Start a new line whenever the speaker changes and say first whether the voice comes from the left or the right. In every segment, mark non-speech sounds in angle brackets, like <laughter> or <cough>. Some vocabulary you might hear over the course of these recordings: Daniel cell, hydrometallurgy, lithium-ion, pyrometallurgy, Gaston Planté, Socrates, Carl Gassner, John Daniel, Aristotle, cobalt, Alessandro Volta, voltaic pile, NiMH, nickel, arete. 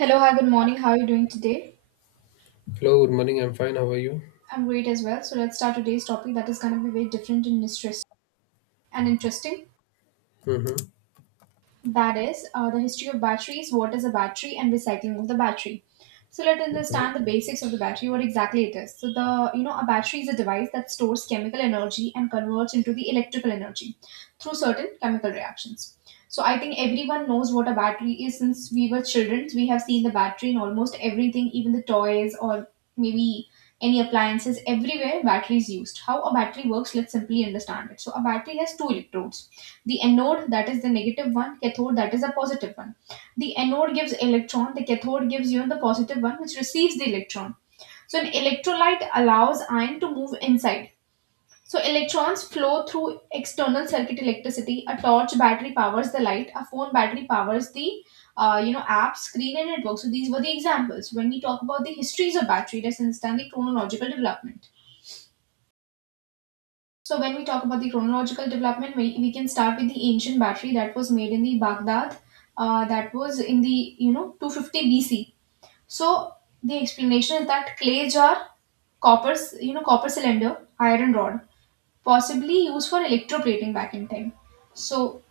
right: Hello, hi, good morning. How are you doing today?
left: Hello, good morning. I'm fine. How are you?
right: I'm great as well. So let's start today's topic that is going to be very different and interesting.
left: Mm-hmm.
right: That is the history of batteries, what is a battery, and recycling of the battery. So let's understand the basics of the battery, what exactly it is. So the you know a battery is a device that stores chemical energy and converts into the electrical energy through certain chemical reactions. So I think everyone knows what a battery is since we were children. We have seen the battery in almost everything, even the toys or maybe any appliances. Everywhere battery is used. How a battery works, let's simply understand it. So a battery has two electrodes, the anode that is the negative one, cathode that is the positive one. The anode gives electron, the cathode gives you the positive one which receives the electron. So an electrolyte allows ion to move inside, so electrons flow through external circuit electricity. A torch battery powers the light, a phone battery powers the app screen and network. So these were the examples. When we talk about the histories of battery, let's understand the chronological development. So when we talk about the chronological development, we can start with the ancient battery that was made in the Baghdad, that was in the 250 BC. So the explanation is that clay jar, copper c- you know copper cylinder, iron rod, possibly used for electroplating back in time. So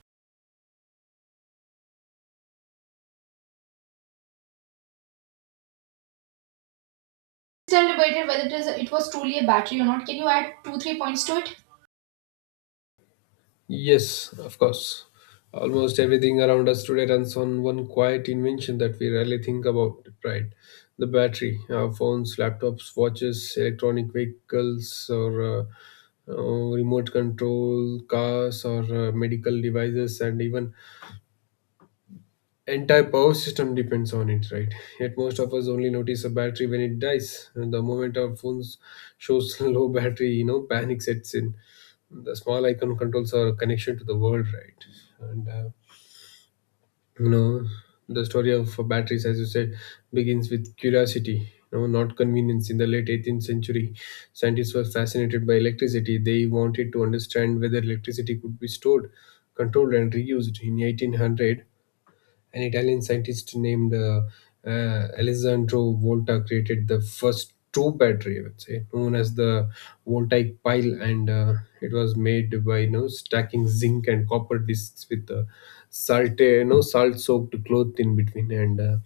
right: still debated whether it was truly a battery or not. Can you add two three points to it?
left: Yes, of course. Almost everything around us today runs on one quiet invention that we rarely think about, right? The battery, our phones, laptops, watches, electronic vehicles, or uh, remote control cars, or medical devices, and even entire power system depends on it, right? Yet most of us only notice a battery when it dies. And the moment our phones shows <laughs> low battery, panic sets in. The small icon controls our connection to the world, right? You know, the story of batteries, as you said, begins with curiosity. You know, not convenience. In the late 18th century, scientists were fascinated by electricity. They wanted to understand whether electricity could be stored, controlled, and reused. In 1800, an Italian scientist named Alessandro Volta created the first true battery, I would say, known as the voltaic pile, and it was made by you know stacking zinc and copper discs with salt, you know, salt-soaked cloth in between, and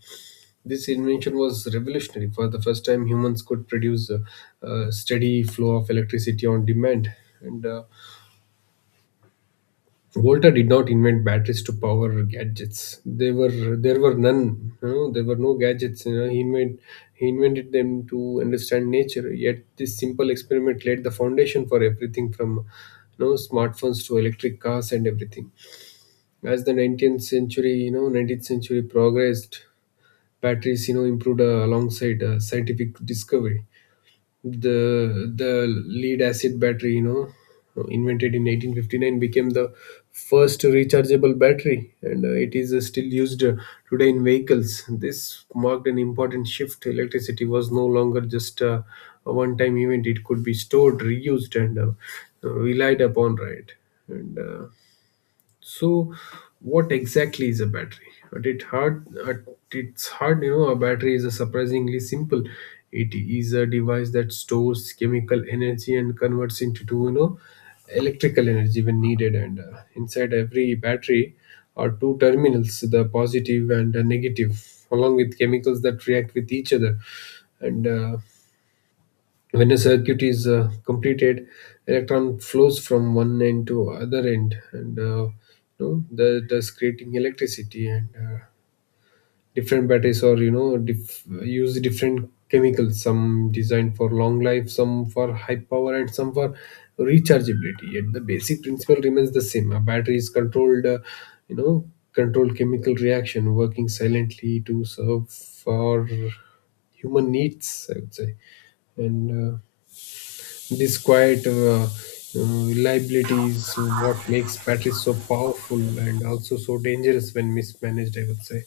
left: this invention was revolutionary. For the first time, humans could produce a steady flow of electricity on demand, and Volta did not invent batteries to power gadgets. They were There were none. You know, there were no gadgets. He invented them to understand nature. Yet this simple experiment laid the foundation for everything from you know smartphones to electric cars and everything. As the 19th century, progressed, batteries you know improved alongside scientific discovery. The lead acid battery you know invented in 1859 became the first rechargeable battery, and it is still used today in vehicles. This marked an important shift. Electricity was no longer just a one time event. It could be stored, reused, and relied upon, right? and uh, so, what exactly is a battery? At it hard, at its hard, you know, a battery is a surprisingly simple. It is a device that stores chemical energy and converts into, you know, electrical energy when needed. And inside every battery are two terminals, the positive and the negative, along with chemicals that react with each other. And when a circuit is completed, electron flows from one end to other end, and you know, thus creating electricity. And different batteries are you know use different chemicals. Some designed for long life, some for high power, and some for rechargeability. Yet the basic principle remains the same. A battery is you know, controlled chemical reaction, working silently to serve for human needs, I would say. And this quiet reliability is what makes batteries so powerful and also so dangerous when mismanaged, I would say.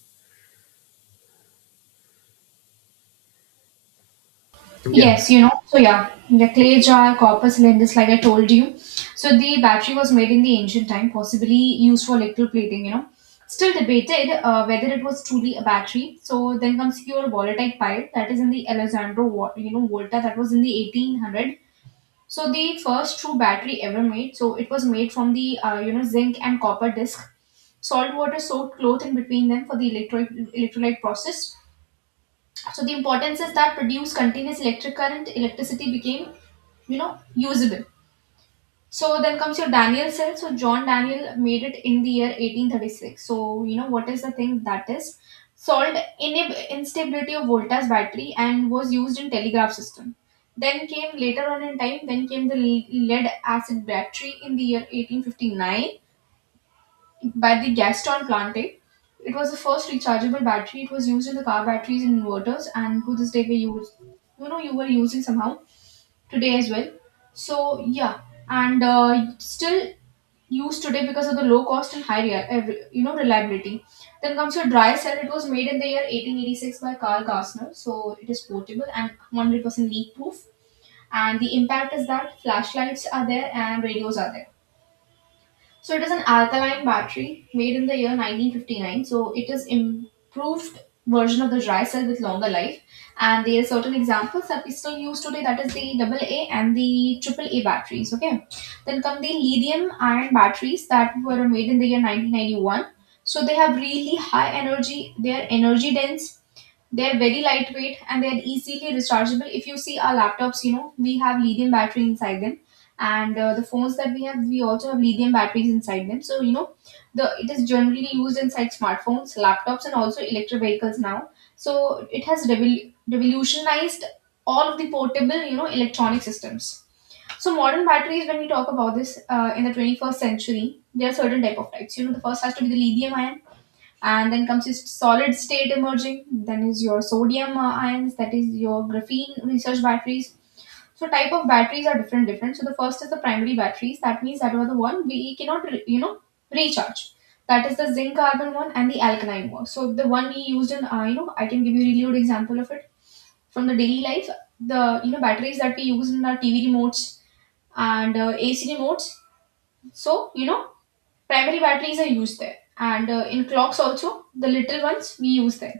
left: Yeah.
right: Yes, you know, so yeah, the clay jar, copper cylinders, like I told you. So the battery was made in the ancient time, possibly used for electrical plating, you know. Still debated whether it was truly a battery. So then comes your volatile pile, that is in the Alessandro Volta, that was in the 1800. So the first true battery ever made. So it was made from the, zinc and copper disc. Salt water soaked cloth in between them for the electrolyte process. So the importance is that produce continuous electric current, electricity became, you know, usable. So then comes your Daniel cell. So John Daniel made it in the year 1836. So you know what is the thing that is solved, instability of voltage battery and was used in telegraph system. Then came later on in time, then came the lead acid battery in the year 1859 by the Gaston Plante. It was the first rechargeable battery. It was used in the car batteries and inverters, and to this day we use. You know, you were using somehow today as well. So yeah, and still used today because of the low cost and high you know reliability. Then comes your dry cell. It was made in the year 1886 by Carl Gassner, so it is portable and 100% leak proof. And the impact is that flashlights are there and radios are there. So it is an alkaline battery made in the year 1959. So it is improved version of the dry cell with longer life. And there are certain examples that we still use today. That is the double A and the triple A batteries. Okay. Then come the lithium ion batteries that were made in the year 1991. So they have really high energy. They are energy dense, they're very lightweight, and they're easily rechargeable. If you see our laptops, you know, we have lithium battery inside them. And the phones that we have, we also have lithium batteries inside them. So, you know, the it is generally used inside smartphones, laptops, and also electric vehicles now. So it has revolutionized all of the portable, you know, electronic systems. So modern batteries, when we talk about this in the 21st century, there are certain type of types. You know, the first has to be the lithium ion, and then comes this solid state emerging, then is your sodium ions, that is your graphene research batteries. So type of batteries are different different. So the first is the primary batteries, that means that were the one we cannot recharge, that is the zinc carbon one and the alkaline one. So the one we used in I can give you really good example of it from the daily life, the batteries that we use in our tv remotes and ac remotes. So you know primary batteries are used there, and in clocks also the little ones we use them.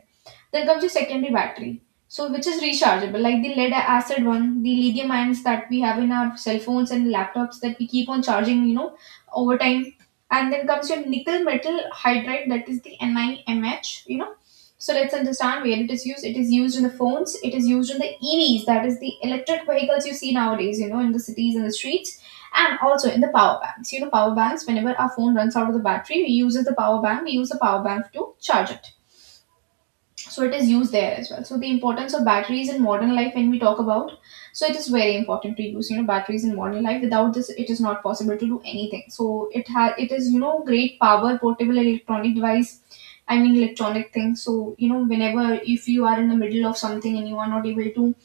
right: Then comes the secondary battery, so which is rechargeable, like the lead acid one, the lithium ions that we have in our cell phones and laptops that we keep on charging, you know, over time. And then comes your nickel metal hydride, that is the NiMH, you know. So let's understand where it is used. It is used in the phones, it is used in the EVs, that is the electric vehicles you see nowadays, you know, in the cities and the streets, and also in the power banks. You know, power banks, whenever our phone runs out of the battery, we use the power bank, we use the power bank to charge it. So it is used there as well. So the importance of batteries in modern life, when we talk about, so it is very important to use, you know, batteries in modern life. Without this it is not possible to do anything. So it has, it is, you know, great power, portable electronic device, I mean electronic thing. So you know, whenever if you are in the middle of something and you are not able to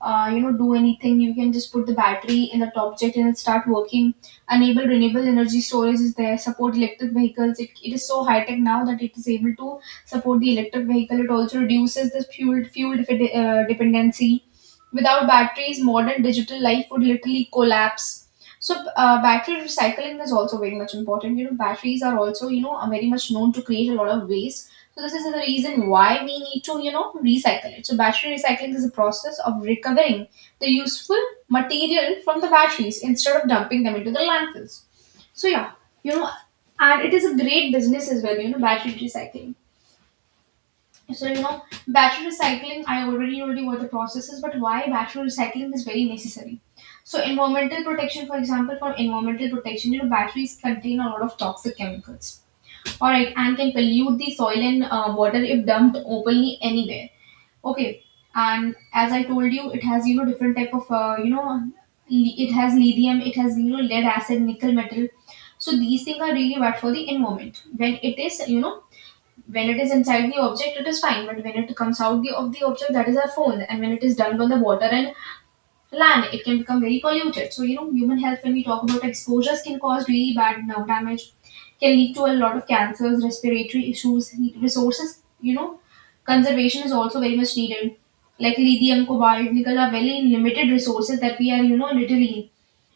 right: do anything, you can just put the battery in the top jet and it start working. Enable renewable energy storage is there, support electric vehicles. It is so high tech now that it is able to support the electric vehicle. It also reduces the fuel dependency. Without batteries modern digital life would literally collapse. So battery recycling is also very much important. You know, batteries are also, you know, are very much known to create a lot of waste. So this is the reason why we need to, you know, recycle it. So battery recycling is a process of recovering the useful material from the batteries instead of dumping them into the landfills. So yeah, you know, and it is a great business as well. You know, battery recycling, so you know, battery recycling. I already told you what the process is, but why battery recycling is very necessary. So environmental protection, for example, for environmental protection, you know, batteries contain a lot of toxic chemicals. All right, and can pollute the soil and water if dumped openly anywhere. Okay, and as I told you, it has, you know, different type of, it has lithium, it has, you know, lead acid, nickel metal. So these things are really bad for the environment when it is, you know, when it is inside the object it is fine, but when it comes out of the object, that is our phone, and when it is dumped on the water and land, it can become very polluted. So you know, human health, when we talk about, exposures can cause really bad nerve damage, can lead to a lot of cancers, respiratory issues. Resources, you know, conservation is also very much needed. Like lithium, cobalt, nickel are very limited resources that we are, you know, literally,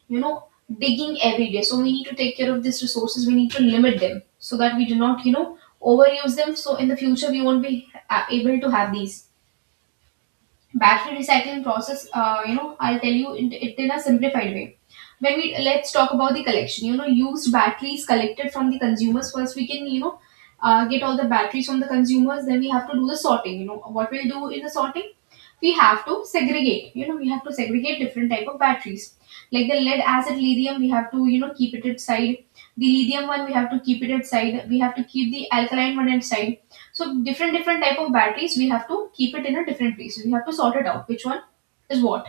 right: you know, digging every day. So we need to take care of these resources, we need to limit them, so that we do not, you know, overuse them, so in the future we won't be able to have these. Battery recycling process, you know, I'll tell you it in a simplified way. When we, let's talk about the collection. You know, used batteries collected from the consumers first. We can, you know, get all the batteries from the consumers, then we have to do the sorting. You know what we'll do in the sorting, we have to segregate, you know, we have to segregate different type of batteries, like the lead acid, lithium. We have to, you know, keep it aside, the lithium one we have to keep it aside, we have to keep the alkaline one aside. So different different type of batteries, we have to keep it in a different place. We have to sort it out which one is what.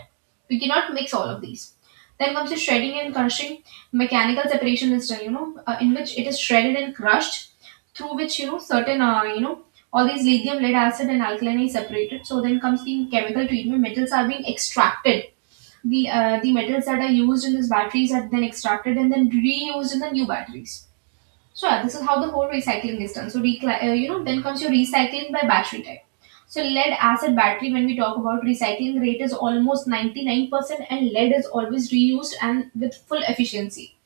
right: We cannot mix all of these. Then comes the shredding and crushing. Mechanical separation is done. In which it is shredded and crushed, through which you know certain you know all these lithium, lead acid, and alkaline is separated. So then comes the chemical treatment. Metals are being extracted. The metals that are used in these batteries are then extracted and then reused in the new batteries. So yeah, this is how the whole recycling is done. So then comes your recycling by battery type. So lead acid battery, when we talk about recycling rate, is almost 99%, and lead is always reused and with full efficiency.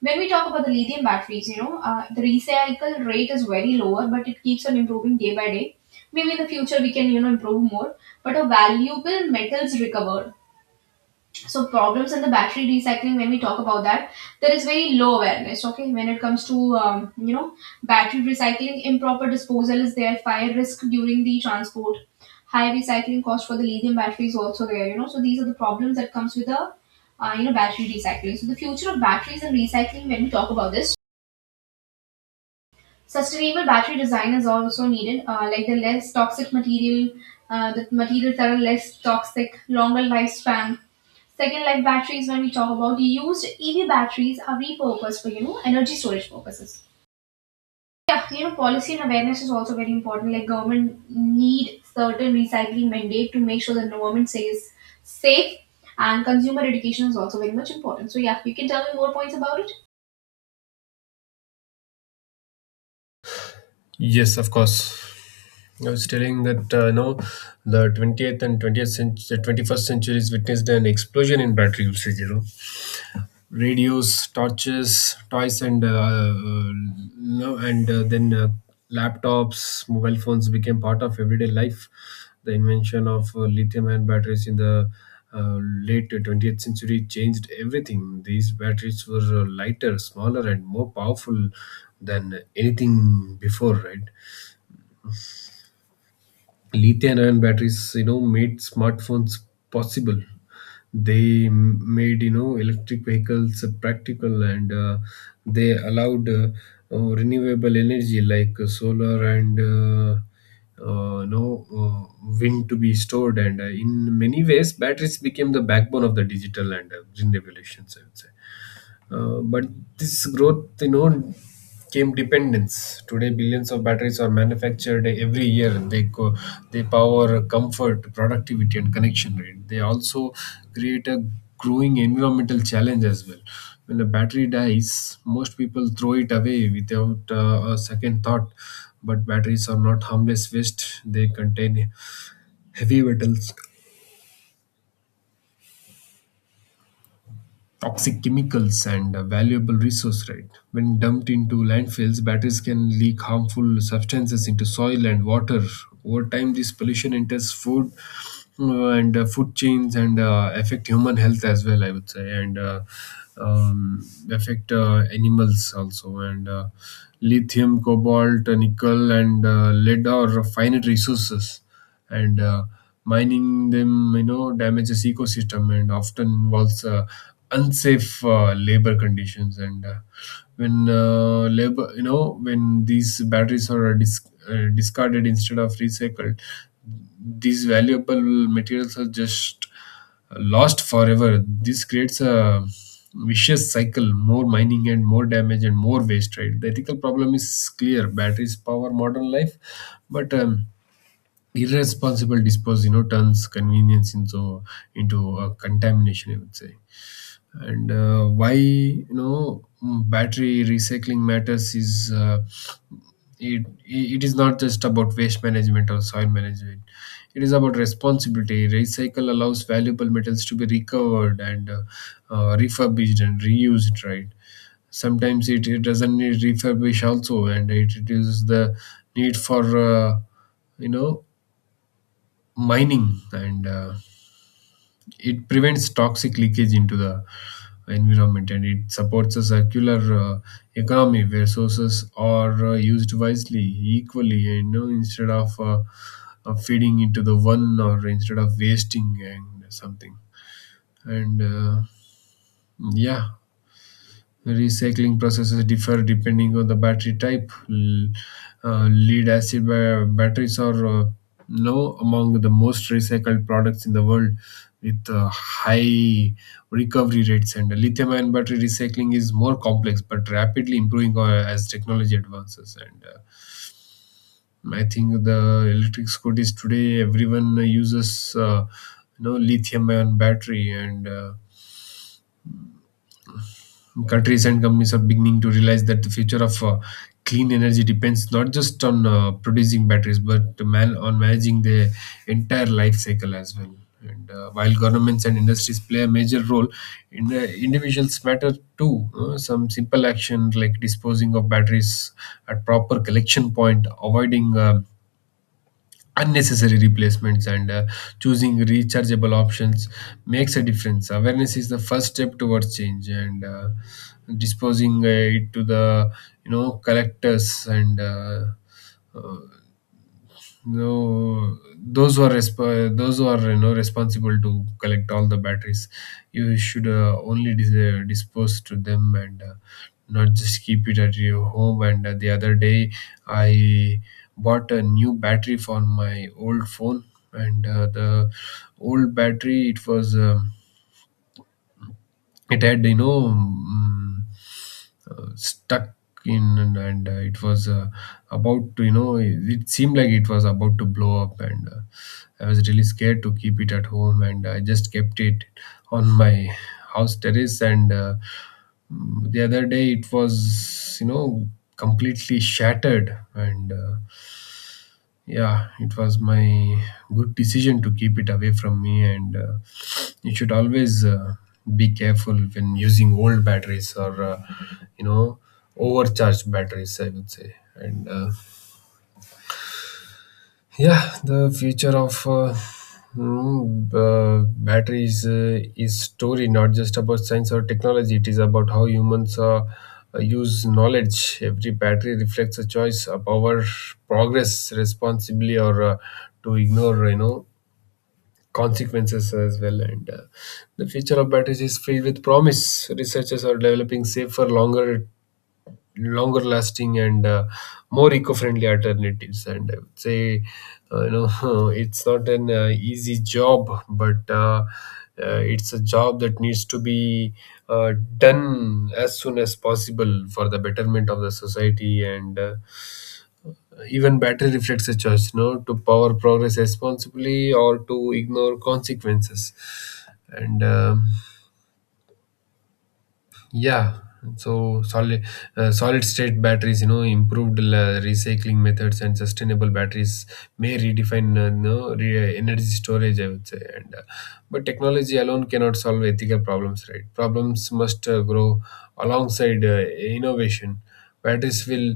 right: When we talk about the lithium batteries, the recycle rate is very lower, but it keeps on improving day by day. Maybe in the future we can, improve more. But a valuable metals recovered. So problems in the battery recycling, when we talk about that, there is very low awareness. Okay, when it comes to battery recycling, improper disposal is there, fire risk during the transport, high recycling cost for the lithium battery is also there, you know. So these are the problems that comes with the battery recycling. So the future of batteries and recycling, when we talk about this, sustainable battery design is also needed, like the less toxic material, the materials that are less toxic, longer lifespan. Second life batteries, when we talk about used EV batteries, are repurposed for energy storage purposes. Yeah, you know, policy and awareness is also very important. Like government need certain recycling mandate to make sure the environment stays safe, and consumer education is also very much important. So yeah, you can tell me more points about it.
left: Yes, of course. I was telling that uh, no, the 20th and 20th, the 21st centuries witnessed an explosion in battery usage. You know, radios, torches, toys, and no, and then laptops, mobile phones became part of everyday life. The invention of lithium-ion batteries in the late 20th century changed everything. These batteries were lighter, smaller, and more powerful than anything before, right? Lithium ion batteries you know made smartphones possible. They made you know electric vehicles practical, and they allowed renewable energy like solar and wind to be stored. And in many ways, batteries became the backbone of the digital and green revolutions, I would say. But this growth, you know, came dependence. Today, billions of batteries are manufactured every year. They power comfort, productivity, and connection rate. They also create a growing environmental challenge as well. When a battery dies, most people throw it away without a second thought. But batteries are not harmless waste. They contain heavy metals, toxic chemicals, and a valuable resource, right? When dumped into landfills, batteries can leak harmful substances into soil and water. Over time, this pollution enters food and food chains and affect human health as well, I would say. And uh, um, affect animals also. And lithium, cobalt, nickel, and lead are finite resources, and mining them you know damages ecosystem and often involves unsafe labor conditions. And when labor you know When these batteries are discarded instead of recycled, these valuable materials are just lost forever. This creates a vicious cycle, more mining and more damage and more waste, right? The ethical problem is clear. Batteries power modern life, but irresponsible dispose you know turns convenience into a contamination, I would say. And Why you know battery recycling matters is it is not just about waste management or soil management. It is about responsibility. Recycle allows valuable metals to be recovered and refurbished and reused, right? Sometimes it doesn't need refurbish also, and it reduces the need for you know mining. And it prevents toxic leakage into the environment, and it supports a circular economy where sources are used wisely equally, you know, instead of feeding into the one or instead of wasting and something. And yeah Recycling processes differ depending on the battery type. Lead acid batteries are now among the most recycled products in the world with high recovery rates, and lithium ion battery recycling is more complex but rapidly improving as technology advances. And I think the electric scooters today, everyone uses you know lithium ion battery. And countries and companies are beginning to realize that the future of clean energy depends not just on producing batteries, but on managing the entire life cycle as well. And while governments and industries play a major role, individuals matter too. Some simple action like disposing of batteries at proper collection point, avoiding unnecessary replacements and choosing rechargeable options makes a difference. Awareness is the first step towards change. And disposing it to the you know collectors and uh, no those who are those who are you know responsible to collect all the batteries, you should only dispose to them and not just keep it at your home. And the other day, I bought a new battery for my old phone. And the old battery, it was it had you know stuck in, and it was about to you know it seemed like it was about to blow up. And I was really scared to keep it at home, and I just kept it on my house terrace. And the other day, it was you know completely shattered. And yeah, it was my good decision to keep it away from me. And you should always be careful when using old batteries or you know overcharged batteries, I would say. And yeah, the future of batteries is story, not just about science or technology. It is about how humans use knowledge. Every battery reflects a choice of our progress responsibly or to ignore, you know, consequences as well. And the future of batteries is filled with promise. Researchers are developing safer, longer lasting and more eco-friendly alternatives, and I would say uh, you know <laughs> it's not an easy job, but it's a job that needs to be uh, done as soon as possible for the betterment of the society. And even battery reflects a choice, you know, to power progress responsibly or to ignore consequences. And Yeah, so solid solid state batteries, you know, improved recycling methods and sustainable batteries may redefine no, re- energy storage, I would say. And but technology alone cannot solve ethical problems, right? Problems must grow alongside innovation. Patterns will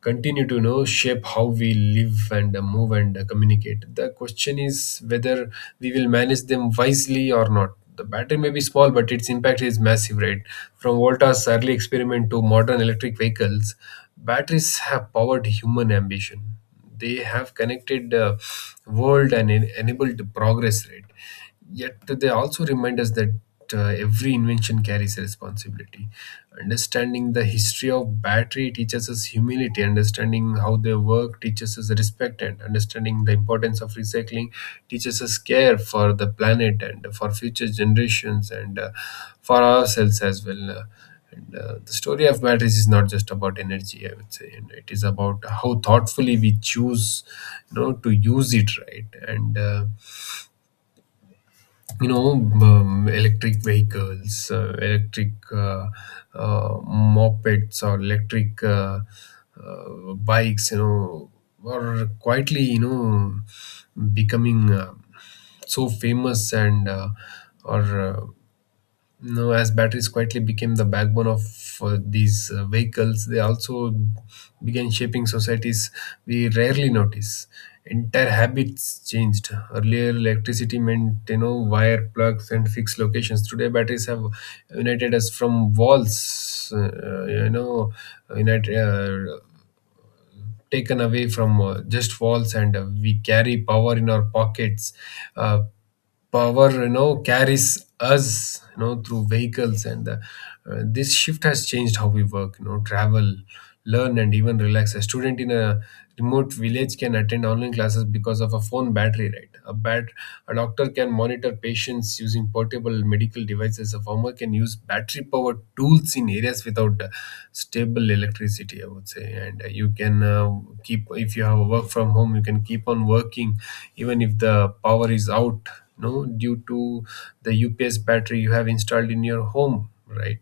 left: continue to you know shape how we live and move and communicate. The question is whether we will manage them wisely or not. The battery may be small, but its impact is massive, right? From Volta's early experiment to modern electric vehicles, batteries have powered human ambition. They have connected the world and enabled progress, right? Yet they also remind us that every invention carries a responsibility. Understanding the history of battery teaches us humility. Understanding how they work teaches us respect, and understanding the importance of recycling teaches us care for the planet and for future generations and for ourselves as well. And The story of batteries is not just about energy, I would say, and it is about how thoughtfully we choose, to use it, right? And you know Electric vehicles, electric, mopeds, or electric, bikes, are quietly, becoming so famous, and are no, as batteries quietly became the backbone of these vehicles, they also began shaping societies we rarely notice. Entire habits changed. Earlier, electricity meant wire plugs and fixed locations. Today, batteries have united us from walls. You know, united. Taken away from just walls, and we carry power in our pockets, uh, power, carries us, through vehicles, and this shift has changed how we work, travel, learn, and even relax. A student in a remote village can attend online classes because of a phone battery, right? A doctor can monitor patients using portable medical devices. A farmer can use battery powered tools in areas without stable electricity, I would say. And you can, keep, if you have a work from home, you can keep on working even if the power is out, no, due to the UPS battery you have installed in your home, right?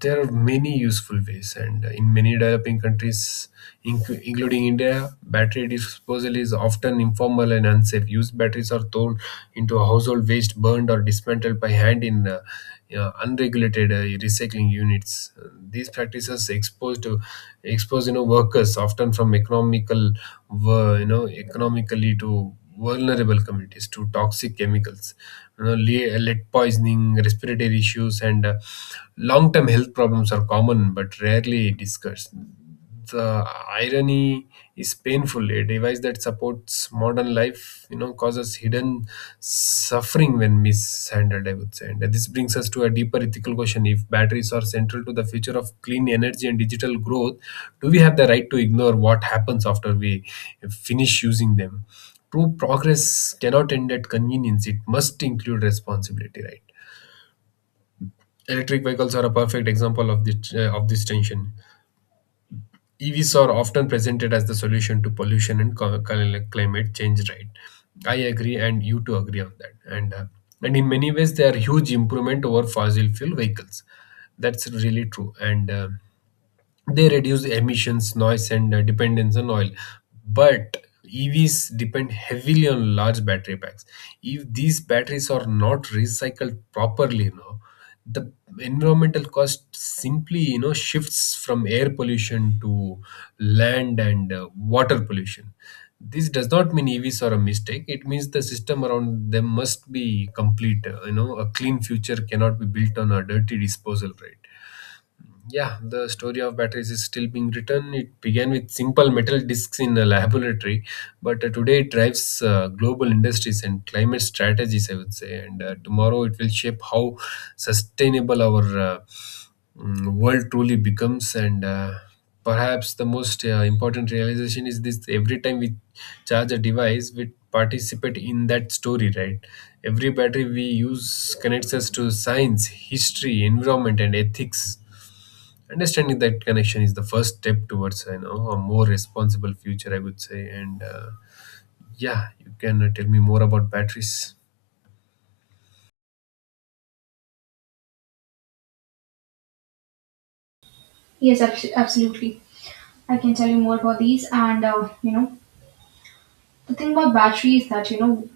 left: There are many useful ways. And in many developing countries, including India, battery disposal is often informal and unsafe. Used batteries are thrown into a household waste, burned, or dismantled by hand in, unregulated recycling units. These practices expose to expose, workers, often from economical, economically to vulnerable communities, to toxic chemicals, lead poisoning, respiratory issues, and long term health problems are common but rarely discussed. The irony is painful. A device that supports modern life, causes hidden suffering when mishandled, I would say. And this brings us to a deeper ethical question. If batteries are central to the future of clean energy and digital growth, do we have the right to ignore what happens after we finish using them? True progress cannot end at convenience, it must include responsibility, right? Electric vehicles are a perfect example of of this tension. EVs are often presented as the solution to pollution and climate change, right? I agree, and you too agree on that. And in many ways, they are huge improvement over fossil fuel vehicles. That's really true. And they reduce emissions, noise, and dependence on oil. But EVs depend heavily on large battery packs. If these batteries are not recycled properly, the environmental cost simply, shifts from air pollution to land and water pollution. This does not mean EVs are a mistake. It means the system around them must be complete. A clean future cannot be built on a dirty disposal rate. Yeah, the story of batteries is still being written. It began with simple metal discs in a laboratory, but today it drives global industries and climate strategies, I would say. And tomorrow it will shape how sustainable our world truly becomes. And perhaps the most important realization is this. Every time we charge a device, we participate in that story, right? Every battery we use connects us to science, history, environment, and ethics. Understanding that connection is the first step towards, a more responsible future, I would say. And yeah, you can tell me more about batteries.
right: Yes, absolutely. I can tell you more about these. The thing about battery is that, you know,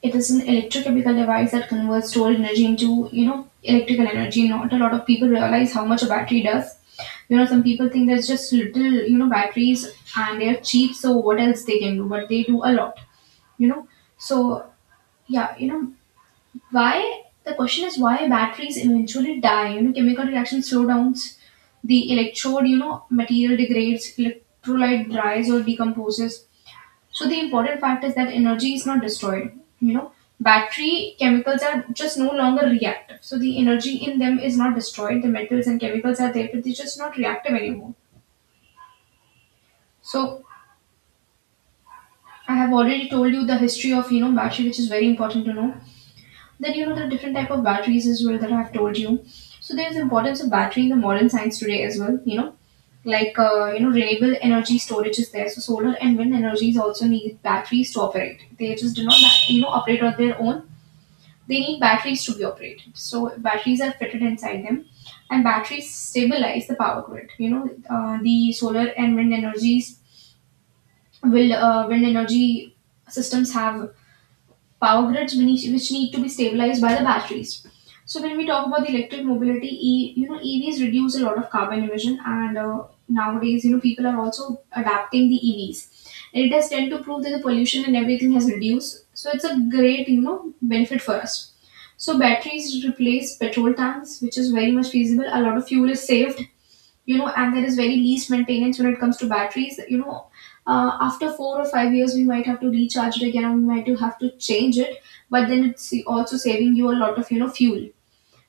right: it is an electrochemical device that converts stored energy into, you know, electrical energy. Not a lot of people realize how much a battery does. You know, some people think there's just little, you know, batteries and they're cheap, so what else they can do? But they do a lot. You know, so yeah, you know, why the question is why batteries eventually die. You know, chemical reaction slow downs, the electrode, you know, material degrades, electrolyte dries or decomposes. So the important fact is that energy is not destroyed, you know. Battery chemicals are just no longer reactive, so the energy in them is not destroyed. The metals and chemicals are there, but they're just not reactive anymore. So I have already told you the history of, you know, battery, which is very important to know. Then you know the different type of batteries as well that I've told you. So there's importance of battery in the modern science today as well, you know, like renewable energy storage is there. So solar and wind energies also need batteries to operate. They just do not operate on their own. They need batteries to be operated, so batteries are fitted inside them, and batteries stabilize the power grid, you know. The solar and wind energies will, wind energy systems have power grids which need to be stabilized by the batteries. So when we talk about the electric mobility, you know, EVs reduce a lot of carbon emission, and nowadays you know people are also adapting the EVs. It does tend to prove that the pollution and everything has reduced, so it's a great, you know, benefit for us. So batteries replace petrol tanks, which is very much feasible. A lot of fuel is saved, you know, and there is very least maintenance when it comes to batteries, you know. Uh, after 4 or 5 years we might have to recharge it again and we might have to change it, but then it's also saving you a lot of, you know, fuel.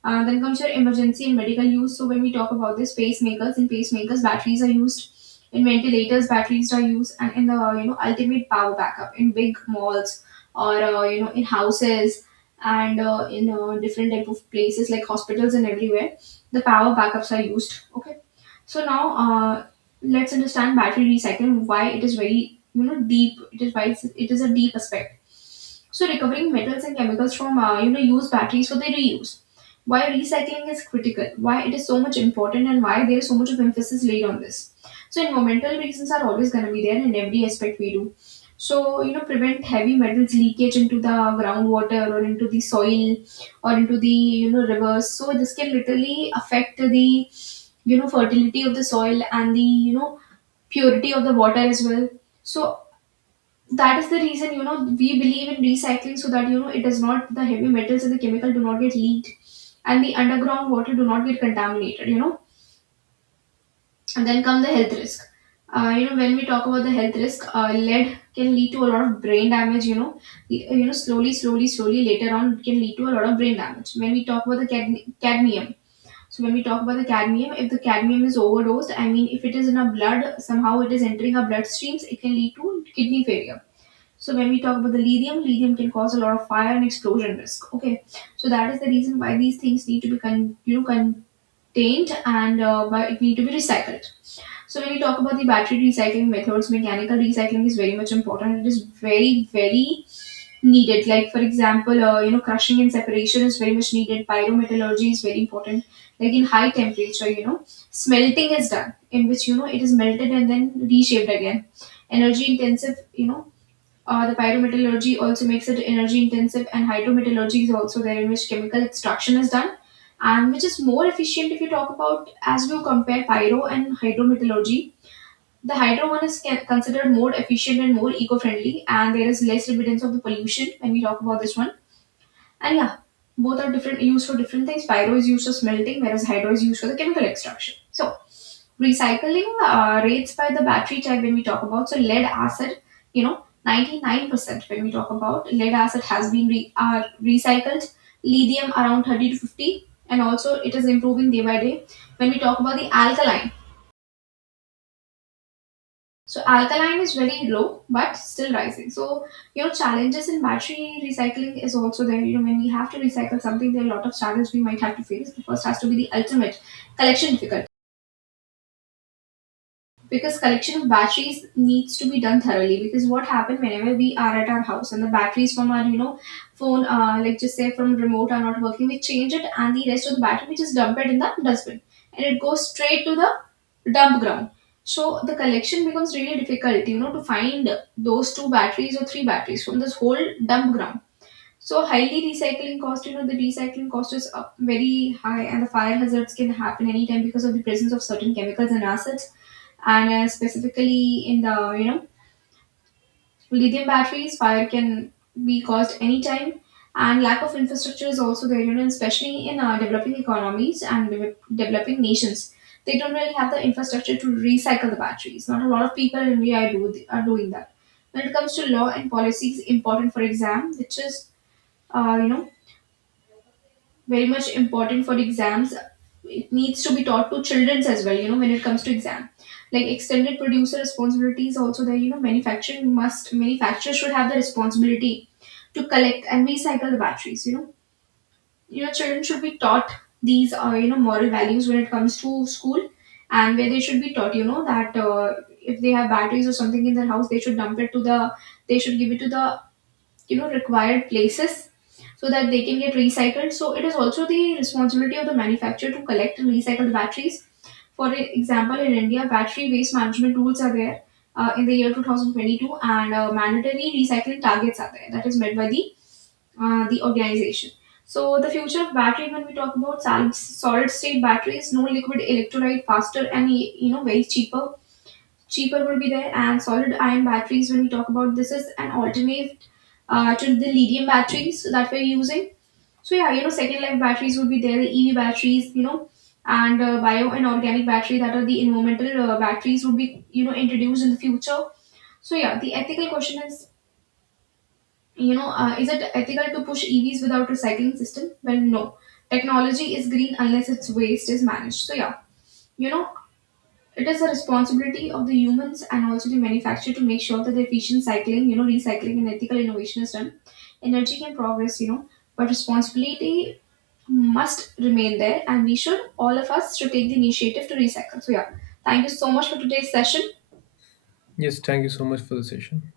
right: Then comes your emergency and medical use. So when we talk about this, pacemakers batteries are used, in ventilators batteries are used, and in the, you know, ultimate power backup in big malls or, in houses, and in different type of places like hospitals and everywhere the power backups are used. Okay, so now let's understand battery recycle, why it is very, you know, deep. It is why it is a deep aspect. So recovering metals and chemicals from, used batteries for their reuse. Why recycling is critical, why it is so much important and why there is so much of emphasis laid on this. So environmental reasons are always going to be there in every aspect we do. So, you know, prevent heavy metals leakage into the groundwater or into the soil or into the, you know, rivers. So this can literally affect the, you know, fertility of the soil and the, you know, purity of the water as well. So that is the reason, you know, we believe in recycling so that, you know, it does not, the heavy metals and the chemical do not get leaked and the underground water do not get contaminated, you know. And then come the health risk. You know, when we talk about the health risk, lead can lead to a lot of brain damage, you know. You know, slowly slowly slowly later on it can lead to a lot of brain damage. When we talk about the cadmium, so when we talk about the cadmium, if the cadmium is overdosed, I mean if it is in our blood, somehow it is entering our bloodstreams, it can lead to kidney failure. So when we talk about the lithium, lithium can cause a lot of fire and explosion risk. Okay, so that is the reason why these things need to be contained and why it need to be recycled. So when we talk about the battery recycling methods, mechanical recycling is very much important. It is very very needed, like for example, you know, crushing and separation is very much needed. Pyrometallurgy is very important, like in high temperature, you know, smelting is done, in which, you know, it is melted and then reshaped again. Energy intensive, you know, the pyrometallurgy also makes it energy intensive. And hydrometallurgy is also there, in which chemical extraction is done, and which is more efficient if you talk about as we compare pyro and hydrometallurgy. The hydro one is considered more efficient and more eco-friendly, and there is less evidence of the pollution when we talk about this one. And yeah, both are different used for different things. Pyro is used for smelting, whereas hydro is used for the chemical extraction. So recycling rates by the battery type, when we talk about, so lead acid, you know, 99% when we talk about lead acid has been recycled, lithium around 30 to 50, and also it is improving day by day. When we talk about the alkaline, so alkaline is very low, but still rising. So you know challenges in battery recycling is also there. You know when we have to recycle something, there are a lot of challenges we might have to face. The first has to be the ultimate collection difficulty, because collection of batteries needs to be done thoroughly, because what happened, whenever we are at our house and the batteries from our, you know, phone, like just say from remote are not working, we change it and the rest of the battery we just dump it in the dustbin and it goes straight to the dump ground. So the collection becomes really difficult, you know, to find those two batteries or three batteries from this whole dump ground. So highly recycling cost, you know, the recycling cost is, very high, and the fire hazards can happen anytime because of the presence of certain chemicals and acids, and specifically in the, you know, lithium batteries fire can be caused anytime. And lack of infrastructure is also there, you know, especially in developing economies and developing nations. They don't really have the infrastructure to recycle the batteries. Not a lot of people in India are doing that. When it comes to law and policies important for exam, which is, uh, you know very much important for exams, it needs to be taught to childrens as well, you know, when it comes to exam. Like extended producer responsibility is also there, you know, manufacturing must manufacturers should have the responsibility to collect and recycle the batteries, you know. You know, children should be taught these, you know, moral values when it comes to school, and where they should be taught, you know, that if they have batteries or something in their house, they should dump it to the, they should give it to the, you know, required places, so that they can get recycled. So it is also the responsibility of the manufacturer to collect and recycle the batteries. For example, in India, battery waste management rules are there, in the year 2022, and mandatory recycling targets are there that is met by the, the organization. So the future of battery, when we talk about, solid state batteries, no liquid electrolyte, faster and, you know, very cheaper would be there. And solid ion batteries, when we talk about, this is an alternate to the lithium batteries that we're using. So yeah, you know, second life batteries would be there, the EV batteries, you know, and bio and organic battery that are the environmental, batteries would be, you know, introduced in the future. So yeah, the ethical question is, you know, is it ethical to push EVs without recycling system? Well, no technology is green unless its waste is managed. So yeah, you know, it is a responsibility of the humans and also the manufacturer to make sure that the efficient cycling, you know, recycling and ethical innovation is done. Energy can progress, you know, but responsibility must remain there, and we should all of us should take the initiative to recycle. So yeah, thank you so much for today's session.
left: Yes, thank you so much for the session.